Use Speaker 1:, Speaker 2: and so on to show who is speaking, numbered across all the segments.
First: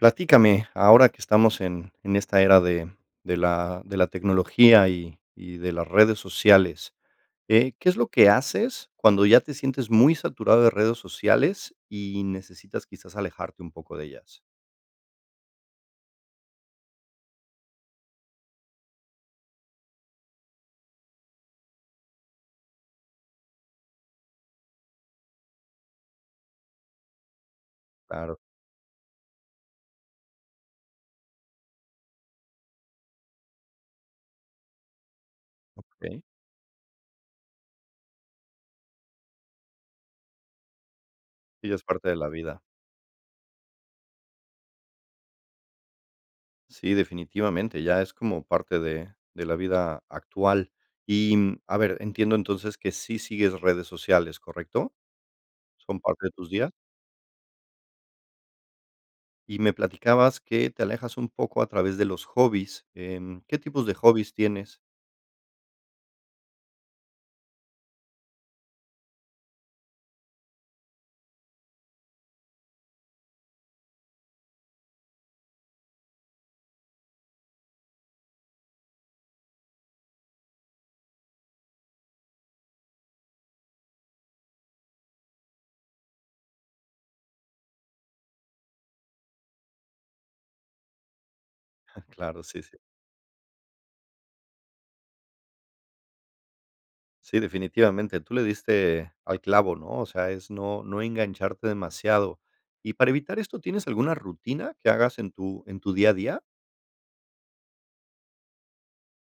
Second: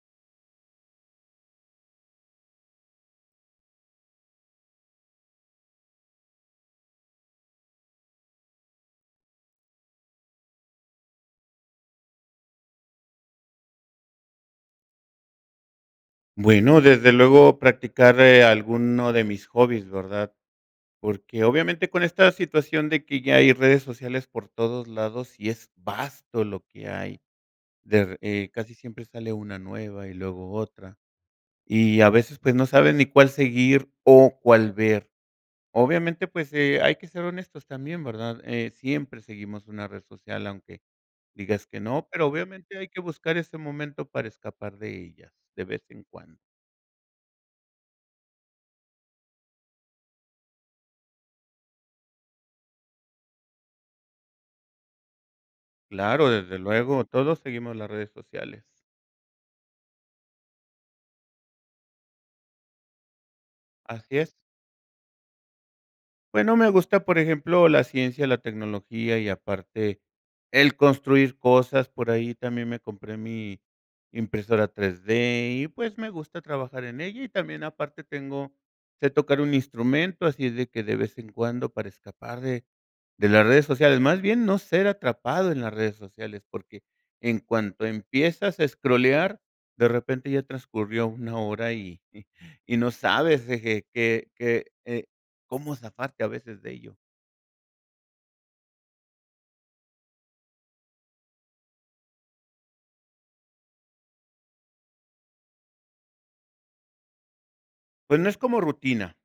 Speaker 1: Platícame, ahora que estamos en en esta era de de la de la tecnología y y de las redes sociales, eh, ¿qué es lo que haces cuando ya te sientes muy saturado de redes sociales y necesitas, quizás, alejarte un poco de ellas?
Speaker 2: Bueno, desde luego practicar, eh, alguno de mis hobbies, ¿verdad?, porque, obviamente, con esta situación de que ya hay redes sociales por todos lados, sí es vasto lo que hay, de,
Speaker 1: Claro.
Speaker 2: eh, casi siempre sale una nueva y luego otra. Y a veces, pues, no saben ni cuál seguir o cuál ver.
Speaker 1: Okey.
Speaker 2: Obviamente, pues, eh, hay que ser honestos también, ¿verdad?, eh, siempre seguimos una red social aunque digas
Speaker 1: Sí, ya
Speaker 2: que
Speaker 1: es
Speaker 2: no,
Speaker 1: parte de
Speaker 2: pero
Speaker 1: la vida.
Speaker 2: obviamente, hay que buscar ese momento para escapar de ellas de vez en cuando.
Speaker 1: Sí, definitivamente, ya es como parte de de la vida actual. Y, mm, a ver, entiendo, entonces, que sí sigues redes sociales, ¿correcto? ¿Son parte
Speaker 2: Claro,
Speaker 1: de tus
Speaker 2: desde
Speaker 1: días?
Speaker 2: luego, todos seguimos las redes sociales.
Speaker 1: Y me platicabas que te alejas un poco a través de los hobbies, em, ¿Qué tipos de
Speaker 2: Así es.
Speaker 1: hobbies tienes?
Speaker 2: Bueno, me gusta, por ejemplo, la ciencia, la tecnología y, aparte, el construir cosas. Por ahí, también me compré mi impresora 3D, y pues, me gusta trabajar en ella. Y también, aparte, tengo sé tocar un instrumento, así de que, de vez en cuando, para escapar de, de las redes sociales, más bien, no ser atrapado en las redes sociales, porque, en cuanto empiezas a escrolear, de repente ya transcurrió una hora y,
Speaker 1: Claro, sí,
Speaker 2: y
Speaker 1: sí.
Speaker 2: no sabes qué, que eh, cómo zafarte a veces de ello.
Speaker 1: Sí, definitivamente tú le diste, al clavo, ¿no? O sea, es no, no engancharte demasiado. Y para evitar esto, ¿tienes alguna rutina que hagas en tu, en tu día a día?
Speaker 2: Pues, no es como rutina,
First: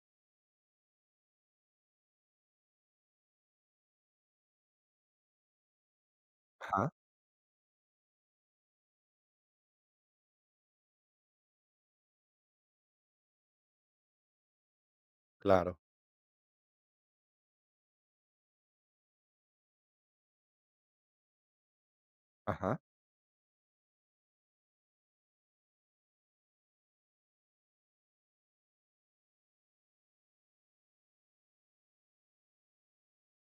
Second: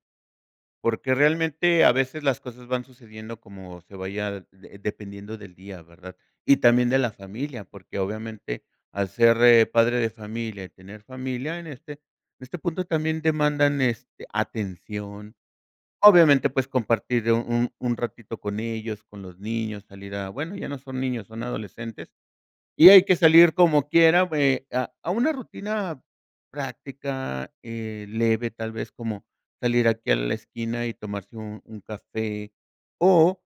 Speaker 2: porque realmente, a veces las cosas van sucediendo como se vaya de dependiendo del día, ¿verdad? Y también
Speaker 1: Ajá.
Speaker 2: de la familia, porque, obviamente al ser, eh, padre de familia, y tener familia en este, en este punto también demandan este, atención.
Speaker 1: Claro.
Speaker 2: Obviamente, pues, compartir un un ratito con ellos, con los niños, salir a, bueno, ya no son niños, son adolescentes.
Speaker 1: Ajá.
Speaker 2: Y hay que salir como quiera, bueno, a a una rutina práctica, eh, leve, tal vez, como, salir aquí a la esquina y tomarse un un café, o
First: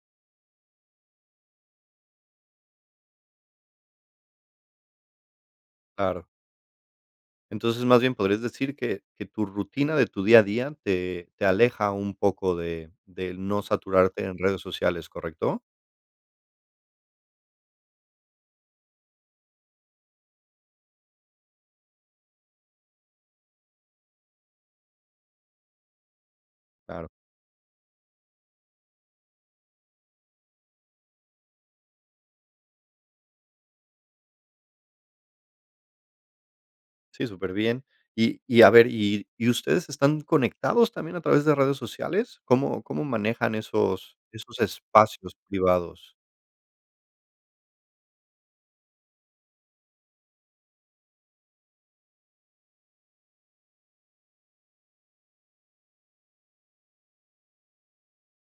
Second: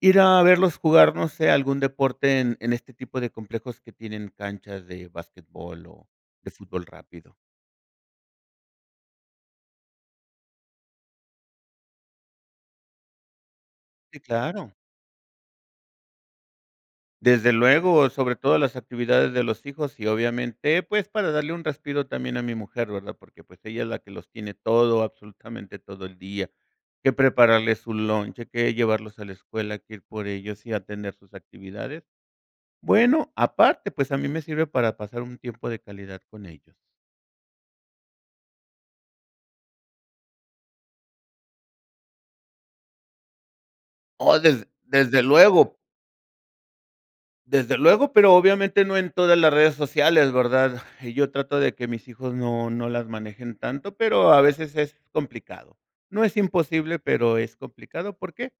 Speaker 2: ir a verlos jugar, no sé, algún deporte en, en este tipo de complejos que tienen canchas de basquetbol, o
Speaker 1: Claro.
Speaker 2: de fútbol rápido.
Speaker 1: Entonces, más bien podrías decir que que tu rutina de tu día a día te te aleja un poco de de no
Speaker 2: Sí,
Speaker 1: saturarte en redes
Speaker 2: claro.
Speaker 1: sociales, ¿correcto?
Speaker 2: Desde luego, sobre todo las actividades de los hijos, y obviamente, pues, para darle un respiro también a mi mujer, ¿verdad? Porque, pues, ella es la que los tiene todo, absolutamente todo el día.
Speaker 1: Claro.
Speaker 2: Que prepararles su lunch, que llevarlos a la escuela, que ir por ellos y a tener sus actividades. Bueno, aparte, pues, a mí me sirve para pasar un tiempo de calidad con ellos.
Speaker 1: Sí, superbién. Y y a ver, ¿y y ustedes están conectados también a través de redes sociales? ¿Cómo, cómo manejan esos,
Speaker 2: Oh,
Speaker 1: esos
Speaker 2: desde, desde
Speaker 1: espacios
Speaker 2: luego.
Speaker 1: privados?
Speaker 2: Desde luego, pero obviamente no en todas las redes sociales, ¿verdad? Yo trato de que mis hijos no, no las manejen tanto, pero a veces es complicado. No es imposible, pero es complicado, ¿por qué?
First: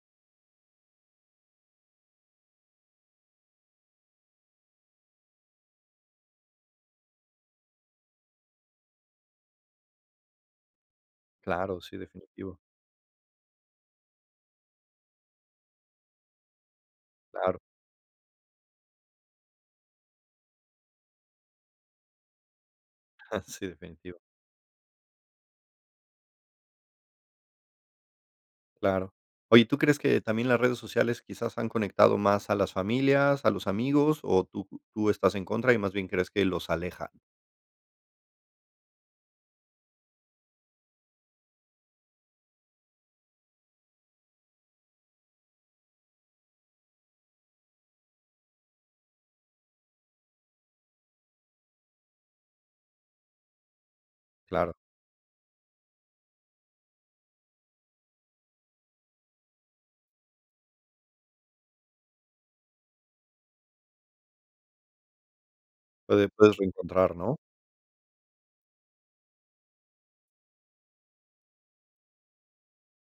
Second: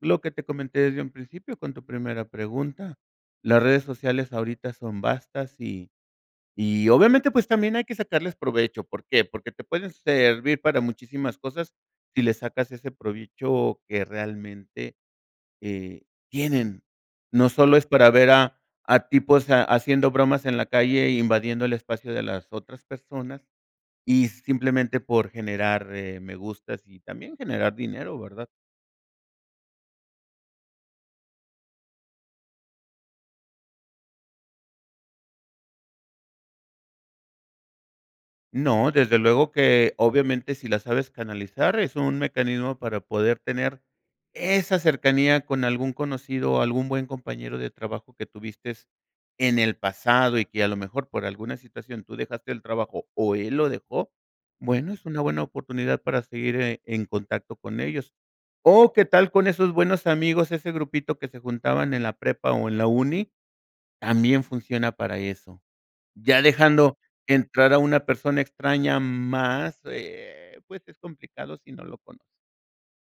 Speaker 2: Lo que te comenté desde un principio con tu primera pregunta. Las redes sociales ahorita son vastas, y, y obviamente, pues, también hay que sacarles provecho, ¿por qué? Porque te pueden servir para muchísimas cosas,
Speaker 1: Claro, sí,
Speaker 2: si le
Speaker 1: definitivo.
Speaker 2: sacas ese provecho que realmente, eh, tienen. No
Speaker 1: Claro.
Speaker 2: solo es para ver a a tipos haciendo bromas en la calle, invadiendo el espacio de las otras personas,
Speaker 1: Sí, definitivo.
Speaker 2: y simplemente por generar, eh, me gustas y también generar dinero, ¿verdad?
Speaker 1: Claro. Oye, ¿y tú crees que también las redes sociales quizás han conectado más a las familias, a los amigos, o tú tú estás en contra y más bien crees que los aleja?
Speaker 2: No, desde luego que, obviamente, si la sabes canalizar, es un mecanismo para poder tener esa cercanía con algún conocido o algún buen compañero de trabajo que tuviste en el pasado, y que a lo mejor por alguna situación tú dejaste el trabajo o él lo dejó.
Speaker 1: Claro.
Speaker 2: Bueno, es una buena oportunidad para seguir, eh, en contacto con ellos. O, ¿qué tal con esos buenos amigos, ese grupito que se juntaban en la prepa o en la uni? También funciona para eso.
Speaker 1: Puede
Speaker 2: Ya
Speaker 1: puedes
Speaker 2: dejando
Speaker 1: reencontrar, ¿no?
Speaker 2: entrar a una persona extraña más, eh, pues, es complicado si no lo conoces.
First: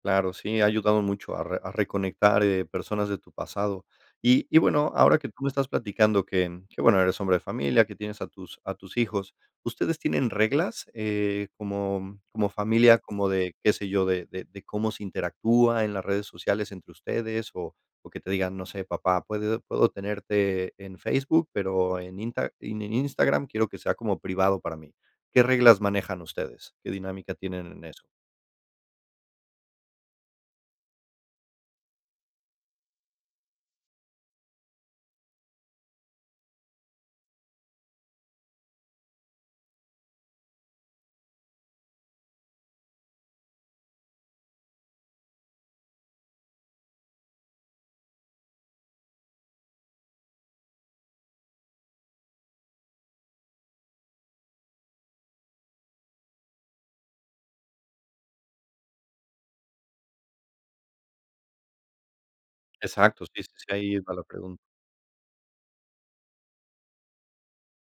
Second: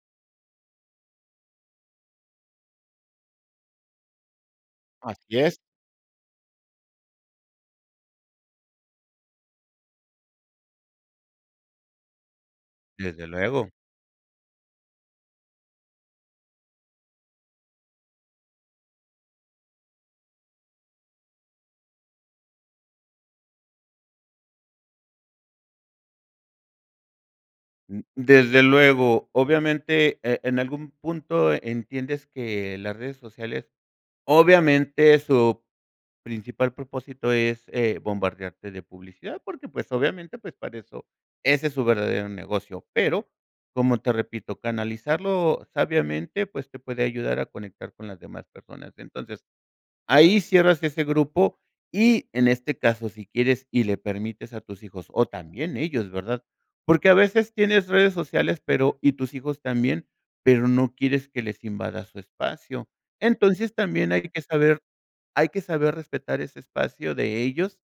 Speaker 1: Claro, sí, ha ayudado mucho a re a reconectar, eh, personas de tu pasado. Y y bueno, ahora que
Speaker 2: Así
Speaker 1: tú me
Speaker 2: es.
Speaker 1: estás platicando que que bueno eres hombre de familia, que tienes a tus a tus hijos, ¿ustedes tienen reglas?, eh, como como familia,
Speaker 2: Desde
Speaker 1: como de,
Speaker 2: luego.
Speaker 1: qué sé yo, de de de cómo se interactúa en las redes sociales entre ustedes o o que te digan: "No sé, papá, puede puedo tenerte en Facebook, pero en Insta en Instagram quiero que sea como privado para mí, ¿qué reglas manejan ustedes? ¿Qué dinámica tienen en
Speaker 2: Mm,
Speaker 1: eso?
Speaker 2: desde luego, obviamente, eh, en algún punto entiendes que las redes sociales, obviamente, su principal propósito es, eh, bombardearte de publicidad, porque, pues, obviamente, pues, para eso, ese es su verdadero negocio. Pero, como te repito, canalizarlo sabiamente, pues te puede ayudar a conectar con las demás personas. Entonces, ahí cierras ese grupo y en este caso, si quieres y le permites a tus hijos, o también ellos, ¿verdad?, porque a veces tienes redes sociales, pero y tus hijos también, pero no quieres que les invada su espacio.
Speaker 1: Exacto, sí, sí, sí,
Speaker 2: Entonces,
Speaker 1: ahí
Speaker 2: también
Speaker 1: va
Speaker 2: hay
Speaker 1: la
Speaker 2: que
Speaker 1: pregunta.
Speaker 2: saber hay que saber respetar ese espacio de ellos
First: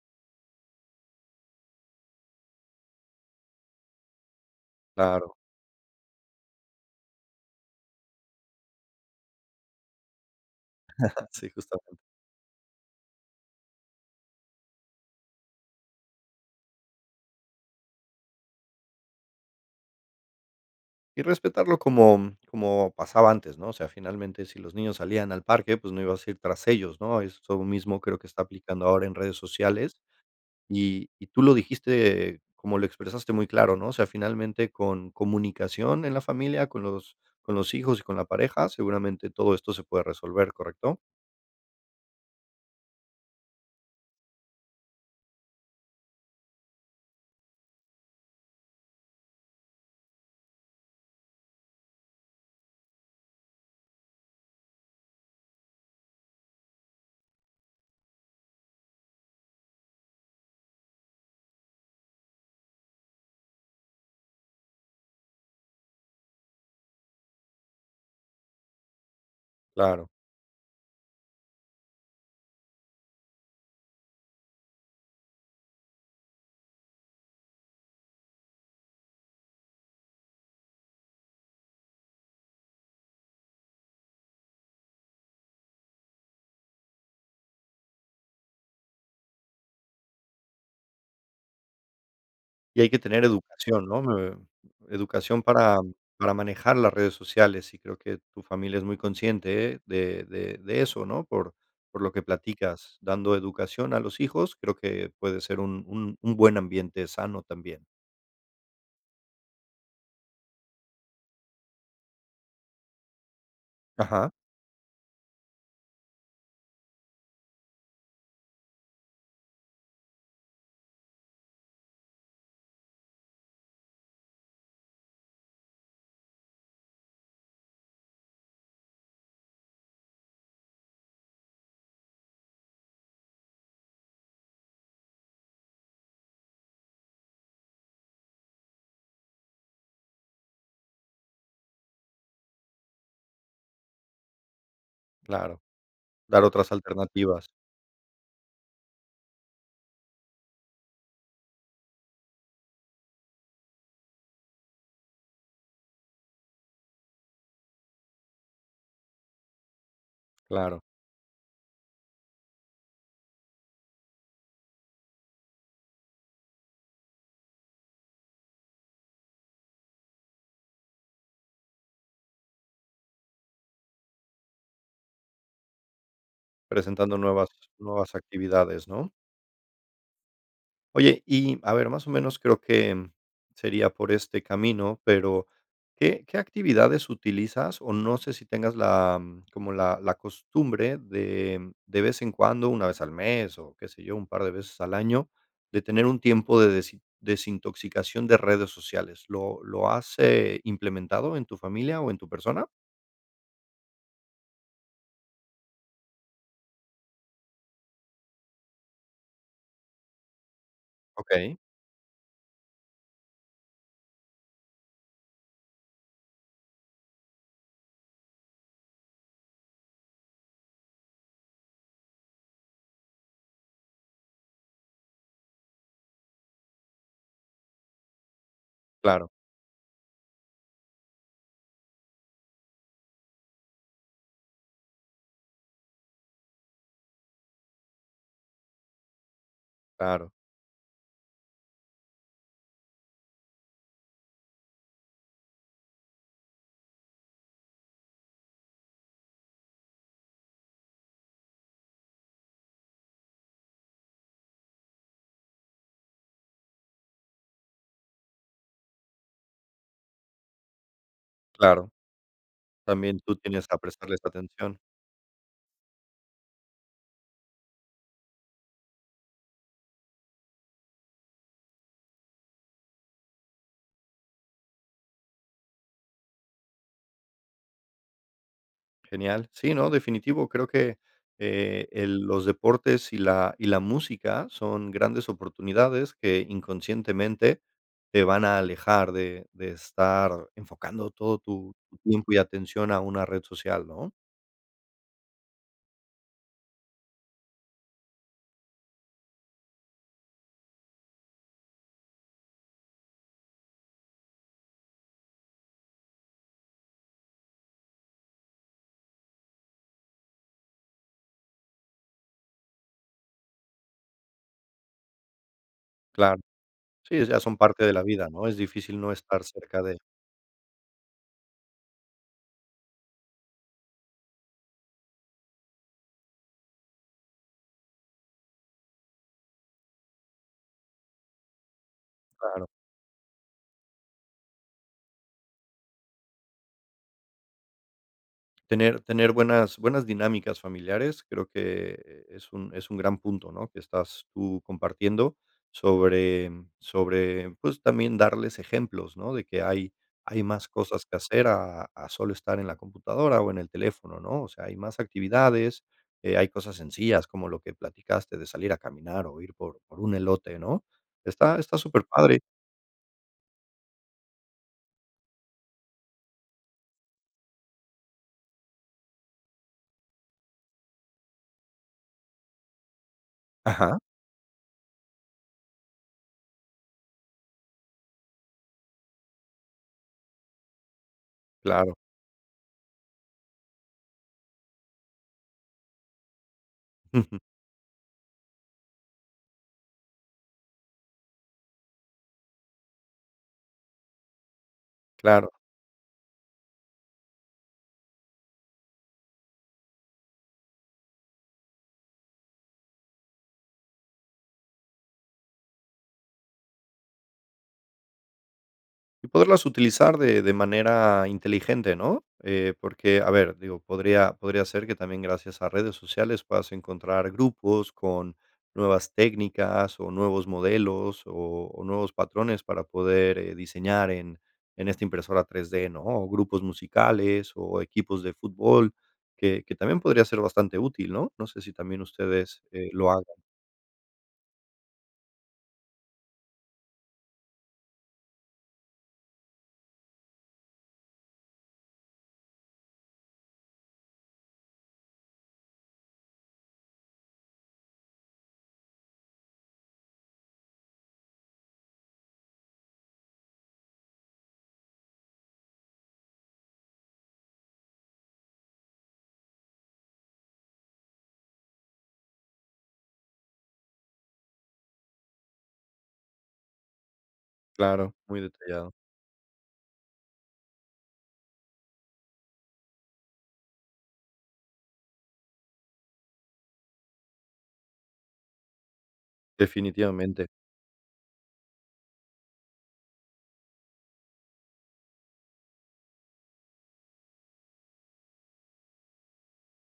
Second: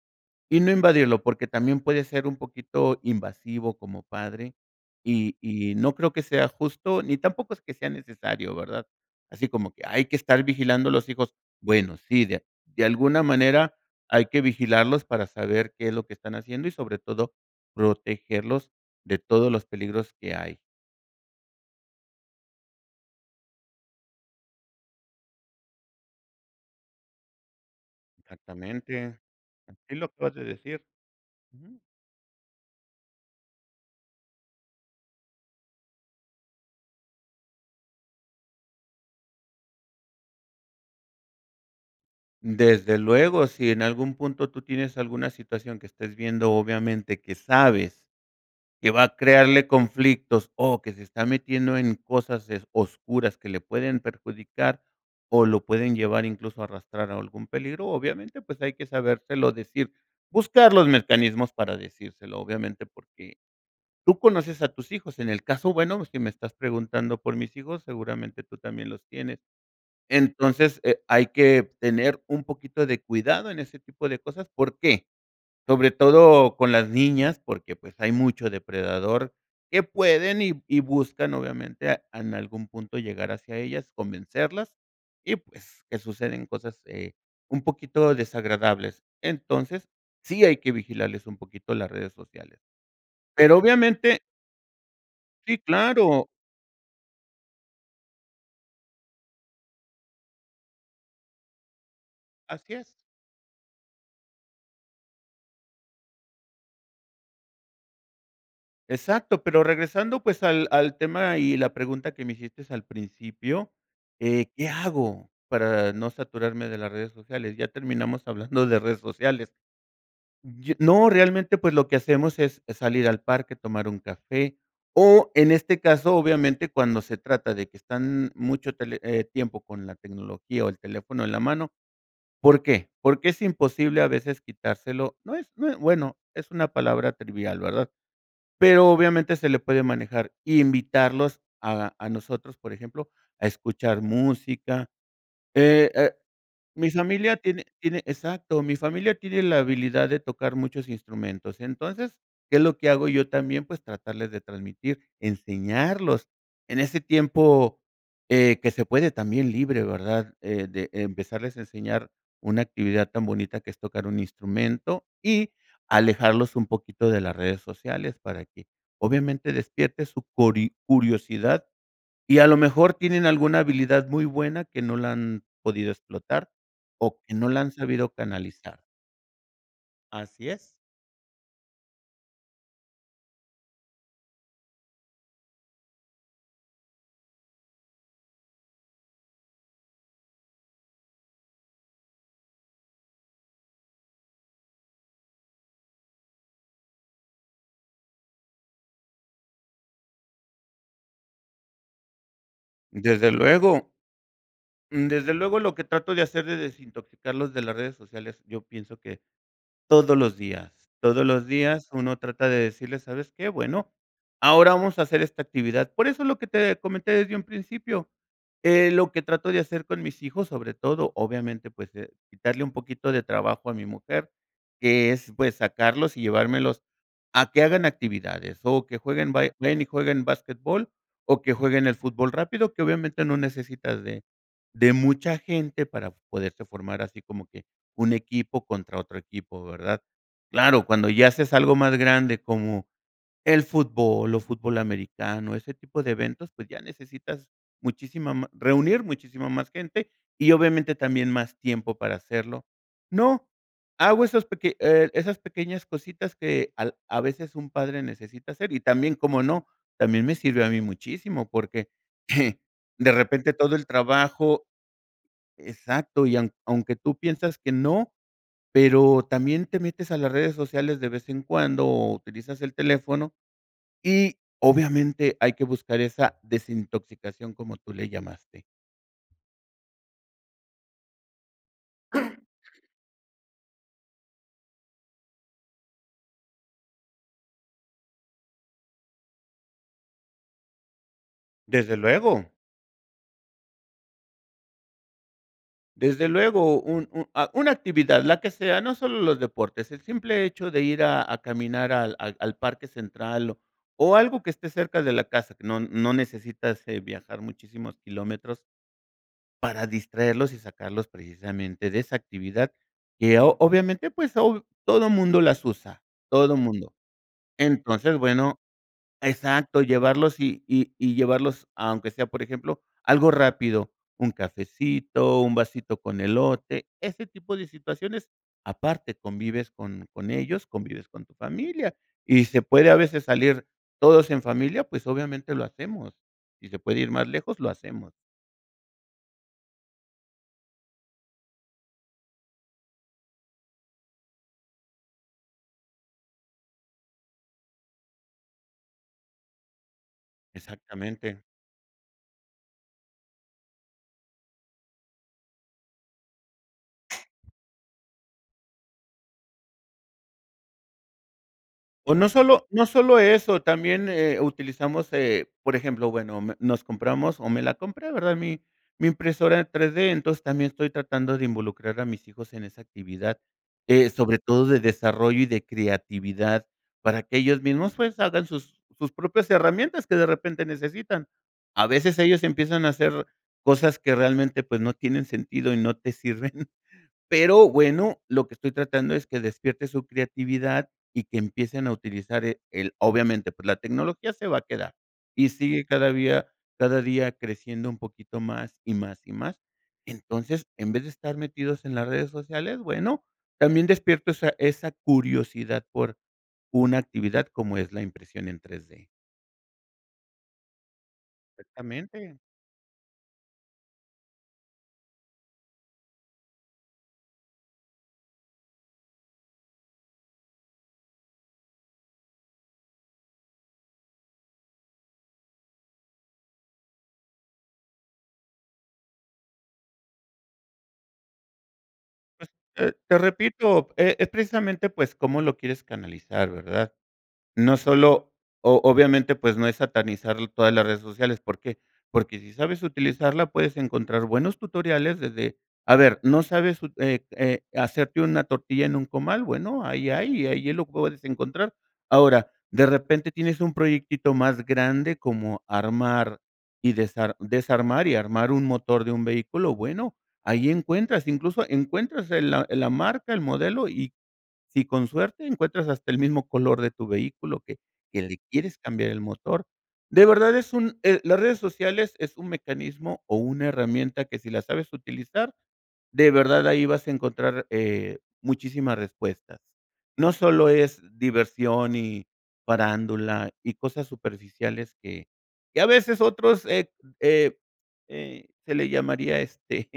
Speaker 2: y no invadirlo, porque también puede ser un poquito invasivo como padre,
Speaker 1: Claro.
Speaker 2: y y no creo que sea justo, ni tampoco es que sea necesario, ¿verdad?, así como que hay que estar vigilando a los hijos.
Speaker 1: Sí,
Speaker 2: Bueno,
Speaker 1: justamente.
Speaker 2: sí, de a de alguna manera hay que vigilarlos para saber qué es lo que están haciendo, y sobre todo protegerlos de todos los peligros que hay.
Speaker 1: Y respetarlo como como pasaba antes, ¿no?, o sea, finalmente, si los niños salían al parque, pues no ibas a ir tras ellos, ¿no? Eso mismo creo que está aplicando ahora en
Speaker 2: Exactamente,
Speaker 1: redes
Speaker 2: así
Speaker 1: sociales.
Speaker 2: lo acabas de decir.
Speaker 1: Y y tú lo
Speaker 2: Ujú.
Speaker 1: dijiste, como lo expresaste muy claro, ¿no?, o sea, finalmente con comunicación en la familia, con los con los hijos y con la pareja, seguramente todo esto se puede resolver, ¿correcto?
Speaker 2: Desde luego, si en algún punto tú tienes alguna situación que estés viendo, obviamente, que sabes que va a crearle conflictos o que se está metiendo en cosas, eh, oscuras que le pueden perjudicar o lo pueden llevar incluso arrastrar a algún peligro, obviamente, pues, hay que sabérselo decir, buscar los mecanismos para decírselo, obviamente, porque tú conoces a tus hijos. En el caso, bueno, si me estás preguntando por mis hijos, seguramente tú también los tienes.
Speaker 1: Claro.
Speaker 2: Entonces, eh, hay que tener un poquito de cuidado en ese tipo de cosas. ¿Por qué? Sobre todo con las niñas, porque, pues, hay mucho depredador que pueden y y buscan, obviamente, a en algún punto llegar hacia ellas, convencerlas y, pues, que suceden cosas, eh, un poquito desagradables. Entonces, sí hay que vigilarles un poquito las redes sociales.
Speaker 1: Y hay que tener
Speaker 2: Pero
Speaker 1: educación, ¿no? Mm,
Speaker 2: obviamente
Speaker 1: eh, educación
Speaker 2: Sí,
Speaker 1: para
Speaker 2: claro.
Speaker 1: para manejar las redes sociales, y creo que tu familia es muy consciente de de de eso, ¿no? Por por lo que
Speaker 2: Así es.
Speaker 1: platicas, dando educación a los hijos, creo que puede ser un un un buen ambiente sano también.
Speaker 2: Exacto, pero regresando, pues, al al tema y la pregunta que me hiciste al principio,
Speaker 1: Ajá.
Speaker 2: eh, ¿qué hago para no saturarme de las redes sociales? Ya terminamos hablando de redes sociales. Yo no, realmente, pues, lo que hacemos es salir al parque, tomar un café, o en este caso, obviamente, cuando se trata de que están mucho tele tiempo con la tecnología o el teléfono en la mano, ¿por qué? Porque es imposible a veces quitárselo. No es no es, bueno, es una palabra trivial, ¿verdad? Pero, obviamente, se le puede manejar invitarlos a a nosotros, por ejemplo, a escuchar música.
Speaker 1: Claro,
Speaker 2: eh eh,
Speaker 1: dar otras
Speaker 2: mi familia
Speaker 1: alternativas.
Speaker 2: tiene tiene, exacto, mi familia tiene la habilidad de tocar muchos instrumentos. Entonces, ¿qué es lo que hago yo también? Pues, tratarles de transmitir, enseñarlos. En ese tiempo, eh, que se puede también libre, ¿verdad? Eh,
Speaker 1: Claro.
Speaker 2: de empezarles a enseñar una actividad tan bonita que es tocar un instrumento y alejarlos un poquito de las redes sociales para que, obviamente, despierte su cori curiosidad, y a lo mejor tienen alguna habilidad muy buena que no la han podido explotar
Speaker 1: Presentando
Speaker 2: o que
Speaker 1: nuevas
Speaker 2: no la han sabido
Speaker 1: nuevas
Speaker 2: canalizar.
Speaker 1: actividades, ¿no?
Speaker 2: Así es.
Speaker 1: Oye, y a ver, más o menos, creo que sería por este camino, pero ¿qué qué actividades utilizas? O, no sé si tengas la como la la costumbre de de vez en cuando, 1 vez al mes, o qué sé yo, un par de veces al año, de tener un tiempo de desi desintoxicación de redes sociales. ¿Lo lo has, eh, implementado en tu familia o persona?
Speaker 2: Desde luego. Desde luego, lo que trato de hacer de desintoxicarlos de las redes sociales, yo pienso que todos los días, todos los
Speaker 1: Okey.
Speaker 2: días uno trata de decirles: "¿Sabes qué? Bueno, ahora vamos a hacer esta actividad". Por eso lo que te comenté desde un principio. Eh, lo que trato de hacer con mis hijos, sobre todo, obviamente, pues, de quitarle un poquito de trabajo a mi mujer, que es, pues, sacarlos y llevármelos a que hagan actividades, o que
Speaker 1: Claro.
Speaker 2: jueguen ba y ven que jueguen basquetbol, o que jueguen el fútbol rápido, que, obviamente, no necesitas de de mucha gente para poderse formar así como que un equipo contra otro equipo, ¿verdad?
Speaker 1: Claro.
Speaker 2: Claro, cuando ya haces algo más grande, como el fútbol o fútbol americano, ese tipo de eventos, pues ya necesitas muchísima ma reunir muchísima más gente, y obviamente, también más tiempo para hacerlo. No, hago esos peque eh, esas pequeñas cositas que al a veces un padre necesita hacer y también, ¿cómo no?, también me sirve a mí muchísimo, porque,
Speaker 1: Claro.
Speaker 2: de
Speaker 1: También tú
Speaker 2: repente
Speaker 1: tenías
Speaker 2: todo
Speaker 1: que
Speaker 2: el
Speaker 1: prestarles
Speaker 2: trabajo
Speaker 1: atención.
Speaker 2: exacto, y a aunque tú piensas que no, pero también te metes a las redes sociales de vez en cuando, o utilizas el teléfono y obviamente hay que buscar esa desintoxicación como tú le llamaste.
Speaker 1: Genial. Sí, no. Definitivo. Creo que, eh, el los deportes y la y la música son grandes oportunidades que inconscientemente te van a alejar de de estar enfocando todo tu
Speaker 2: ¡Desde
Speaker 1: tu tiempo y
Speaker 2: luego!
Speaker 1: atención a una red social, ¿no?
Speaker 2: Desde luego, un un ah, una actividad, la que sea, no solo los deportes, el simple hecho de ir a a caminar al al al parque central o o algo que esté cerca de la casa, no no necesitas, eh, viajar muchísimos kilómetros para distraerlos y sacarlos precisamente de esa actividad que o-obviamente, pues hoy todo mundo las usa,
Speaker 1: Claro,
Speaker 2: todo mundo.
Speaker 1: sí, o sea, son parte de la
Speaker 2: Entonces,
Speaker 1: vida, ¿no?, es
Speaker 2: bueno
Speaker 1: difícil no estar cerca
Speaker 2: exacto,
Speaker 1: de.
Speaker 2: llevarlos y y y llevarlos aunque sea, por ejemplo, algo rápido, un cafecito, un vasito con elote, ese tipo de situaciones, aparte convives con con ellos, convives con tu familia, y se
Speaker 1: Claro.
Speaker 2: puede a veces salir todos en familia, pues, obviamente lo hacemos, si se puede ir más lejos, lo hacemos.
Speaker 1: Tener tener buenas buenas dinámicas familiares, creo que es un es un gran punto, ¿no?, que estás tú compartiendo sobre sobre, pues, también darles ejemplos, ¿no?, de que hay hay más cosas que
Speaker 2: Exactamente.
Speaker 1: hacer a a solo estar en la computadora o en el teléfono, ¿no?, o sea, hay más actividades, eh, hay cosas sencillas, como lo que platicaste de salir a caminar o ir por por un elote, ¿no?, está está súper
Speaker 2: O no
Speaker 1: padre.
Speaker 2: solo no solo eso, también, eh, utilizamos, eh, por ejemplo, bueno me, nos compramos o me la compré, ¿verdad?, mi mi impresora en 3D, entonces también estoy tratando de involucrar a mis hijos en esa actividad
Speaker 1: Ajá.
Speaker 2: de sobre todo de desarrollo y de creatividad, para que ellos mismos, pues, hagan sus sus propias herramientas que de repente necesitan, a
Speaker 1: Claro.
Speaker 2: veces ellos empiezan a hacer cosas que realmente, pues, no tienen sentido y no te sirven,
Speaker 1: Ujú.
Speaker 2: pero bueno, lo que estoy tratando es que despiertes su creatividad y que empiecen a utilizar, eh, el obviamente, pues, la tecnología se va a quedar, y
Speaker 1: Claro.
Speaker 2: sigue cada día cada día creciendo un poquito más, y más, y más, entonces, en vez de estar metidos en las redes sociales, bueno, también despierto esa esa curiosidad por una actividad como es la impresión en 3D.
Speaker 1: Y poderlas utilizar de de manera inteligente, ¿no?,
Speaker 2: Exactamente.
Speaker 1: eh, porque, a ver, digo, podría podría ser que también, gracias a redes sociales puedas encontrar grupos con nuevas técnicas, o nuevos modelos, o o nuevos patrones para poder, eh, diseñar en en esta impresora 3 D, ¿no?, o grupos musicales, o equipos de fútbol, que que también podría ser bastante útil, ¿no?, no sé si también
Speaker 2: Pues,
Speaker 1: ustedes, eh,
Speaker 2: eh,
Speaker 1: lo
Speaker 2: te
Speaker 1: hagan.
Speaker 2: repito, e-es precisamente, pues, cómo lo quieres canalizar, ¿verdad?, no solo, o-obviamente, pues, no es satanizar todas las redes sociales, ¿por qué?, porque si sabes utilizarla puedes encontrar buenos tutoriales desde a ver, ¿no sabes, eh, eh, hacerte una tortilla en un comal?, bueno, ahí hay, ahí lo puedes encontrar, ahora, de repente tienes un proyectito más grande como armar y desar desarmar y armar un motor de un vehículo, bueno, ahí encuentras, incluso encuentras el la la marca, el modelo, y si con suerte encuentras hasta el mismo color de tu vehículo que
Speaker 1: Claro,
Speaker 2: que le
Speaker 1: muy
Speaker 2: quieres
Speaker 1: detallado.
Speaker 2: cambiar el motor, de verdad es un, eh, las redes sociales es un mecanismo o una herramienta que si la sabes utilizar de verdad ahí vas a encontrar, eh, muchísimas respuestas, no
Speaker 1: Definitivamente.
Speaker 2: solo es diversión y farándula y cosas superficiales que que a veces otros, eh eh eh, se le llamaría, este,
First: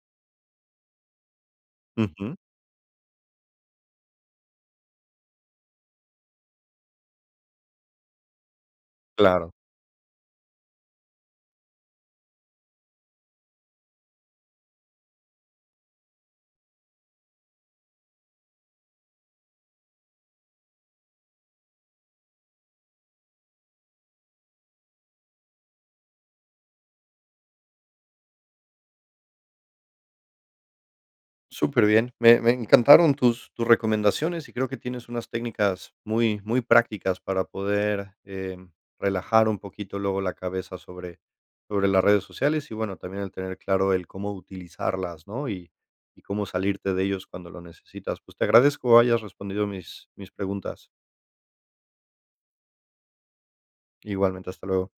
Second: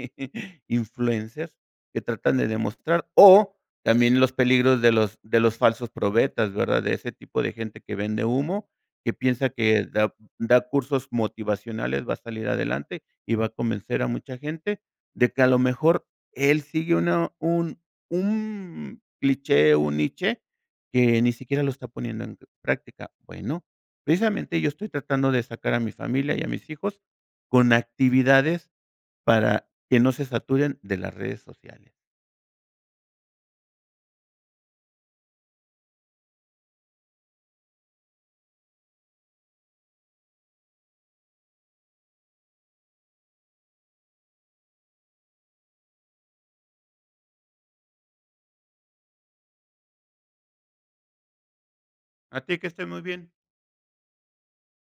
Speaker 2: influencers que
Speaker 1: Ujú.
Speaker 2: tratan de demostrar o también los peligros de los de los falsos profetas, ¿verdad?, de ese tipo de gente que vende humo, que piensa
Speaker 1: Claro.
Speaker 2: que da da cursos motivacionales, va a salir adelante y va a convencer a mucha gente de que, a lo mejor, él sigue una un un cliché, un niche, que ni siquiera lo está poniendo en práctica, bueno, precisamente yo estoy tratando de sacar a mi familia y a mis hijos con actividades para que no se saturen de las redes sociales.
Speaker 1: Superbién, me me encantaron tus tus recomendaciones y creo que tienes unas técnicas muy muy prácticas para poder, eh, relajar un poquito luego la cabeza sobre sobre las redes sociales, y bueno, también el tener claro el cómo utilizarlas, ¿no?, y y cómo salirte de ellos cuando lo necesitas, pues te agradezco hayas respondido mis mis preguntas.
Speaker 2: A ti, que estés muy bien.
Speaker 1: Igualmente, hasta luego.